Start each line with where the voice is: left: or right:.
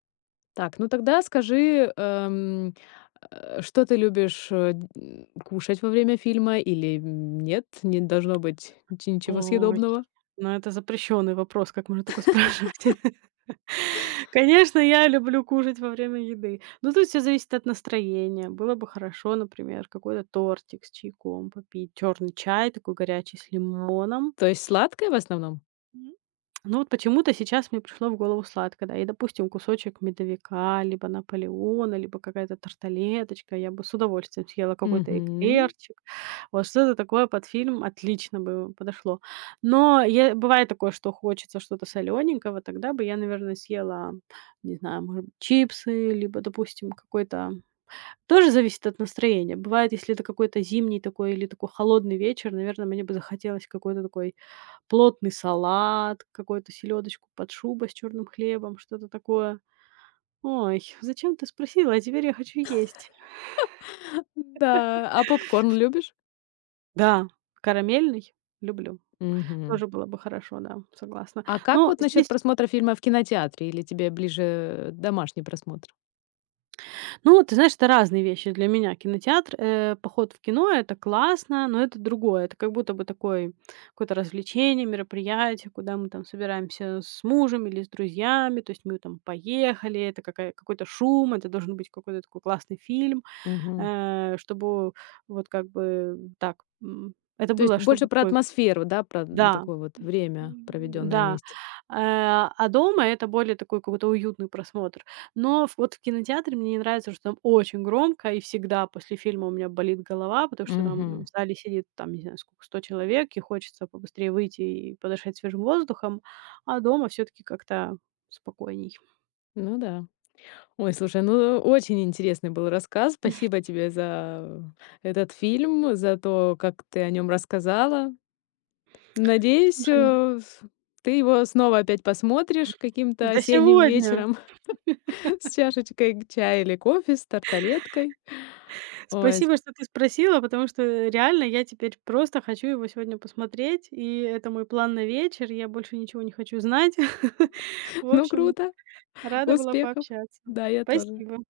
left: Так, ну тогда скажи, эм, э, что ты любишь, э, дь кушать во время фильма или, м, нет, не должно быть чи ничего
right: Ой,
left: съедобного?
right: ну это запрещённый вопрос. Как можно такое спрашивать? Конечно, я люблю кушать во время еды, но тут всё зависит от настроения. Было бы хорошо, например, какой-то тортик с чайком попить, чёрный чай такой горячий с лимоном.
left: То есть сладкое в основном?
right: М, но вот почему-то сейчас мне пришло в голову сладкое, да. И, допустим, кусочек "Медовика", либо "Наполеона", либо какая-то тарталеточка. Я бы с удовольствием съела какой-то
left: Мгм.
right: эклерчик. Вот что-то такое под фильм отлично бы подошло. Но я, бывает такое, что хочется что-то солёненького, тогда бы я, наверно, съела, не знаю, може б чипсы, либо, допустим, какой-то. Тоже зависит от настроения. Бывает, если это какой-то зимний такой или такой холодный вечер, наверно, мне бы захотелось какой-то такой плотный салат, какой-то "Селёдочку под шубой" с чёрным хлебом, что-то такое. Ой, зачем ты спросила? А теперь я хочу есть.
left: Н-да. А попкорн любишь?
right: Да, карамельный люблю.
left: Мгм.
right: Тоже было бы хорошо. Да, согласна.
left: А как
right: Но
left: вот насчёт
right: здесь
left: просмотра фильма в кинотеатре? Или тебе ближе, э, домашний просмотр?
right: Ну, ты знаешь, это разные вещи для меня. Кинотеатр, э, поход в кино- это классно, но это другое. Это как будто бы такой, какое-то развлечение, мероприятие, куда мы там собираемся с мужем или с друзьями, то есть мы там поехали, это какая какой-то шум, это должен быть какой-то такой классный фильм,
left: Мгм.
right: э, чтобы вот как бы так, м, это
left: То есть
right: было,
left: больше
right: чтобы
left: про
right: такой
left: атмосферу, да, про, м,
right: да,
left: такое вот
right: м,
left: время,
right: м,
left: проведённое
right: да.
left: вместе.
right: Э, а, дома это более такой какой-то уютный просмотр. Но вот в кинотеатре мне не нравится, что там очень громко и всегда после фильма у меня болит голова, потому что там в
left: Мгм.
right: зале сидит, там, не знаю, скока, 100 человек, и хочется побыстрее выйти и подышать свежим воздухом. А дома всё-таки как-то спокойней.
left: Ну да. Ой, слушай, ну очень интересный был рассказ. Спасибо тебе за этот фильм, за то, как ты о нём рассказала. Надеюсь,
right: Слушай.
left: э, ф ты его снова опять посмотришь каким-то
right: Да
left: осенним
right: сегодня.
left: вечером с чашечкой г чая или кофе, с тарталеткой. Ой, с
right: Спасибо, что ты спросила, потому что реально я теперь просто хочу его сегодня посмотреть, и это мой план на вечер, я больше ничего не хочу знать. В
left: Ну
right: общем,
left: круто.
right: рада была
left: Успехов.
right: пообщаться.
left: Да, я тоже.
right: Спасибо.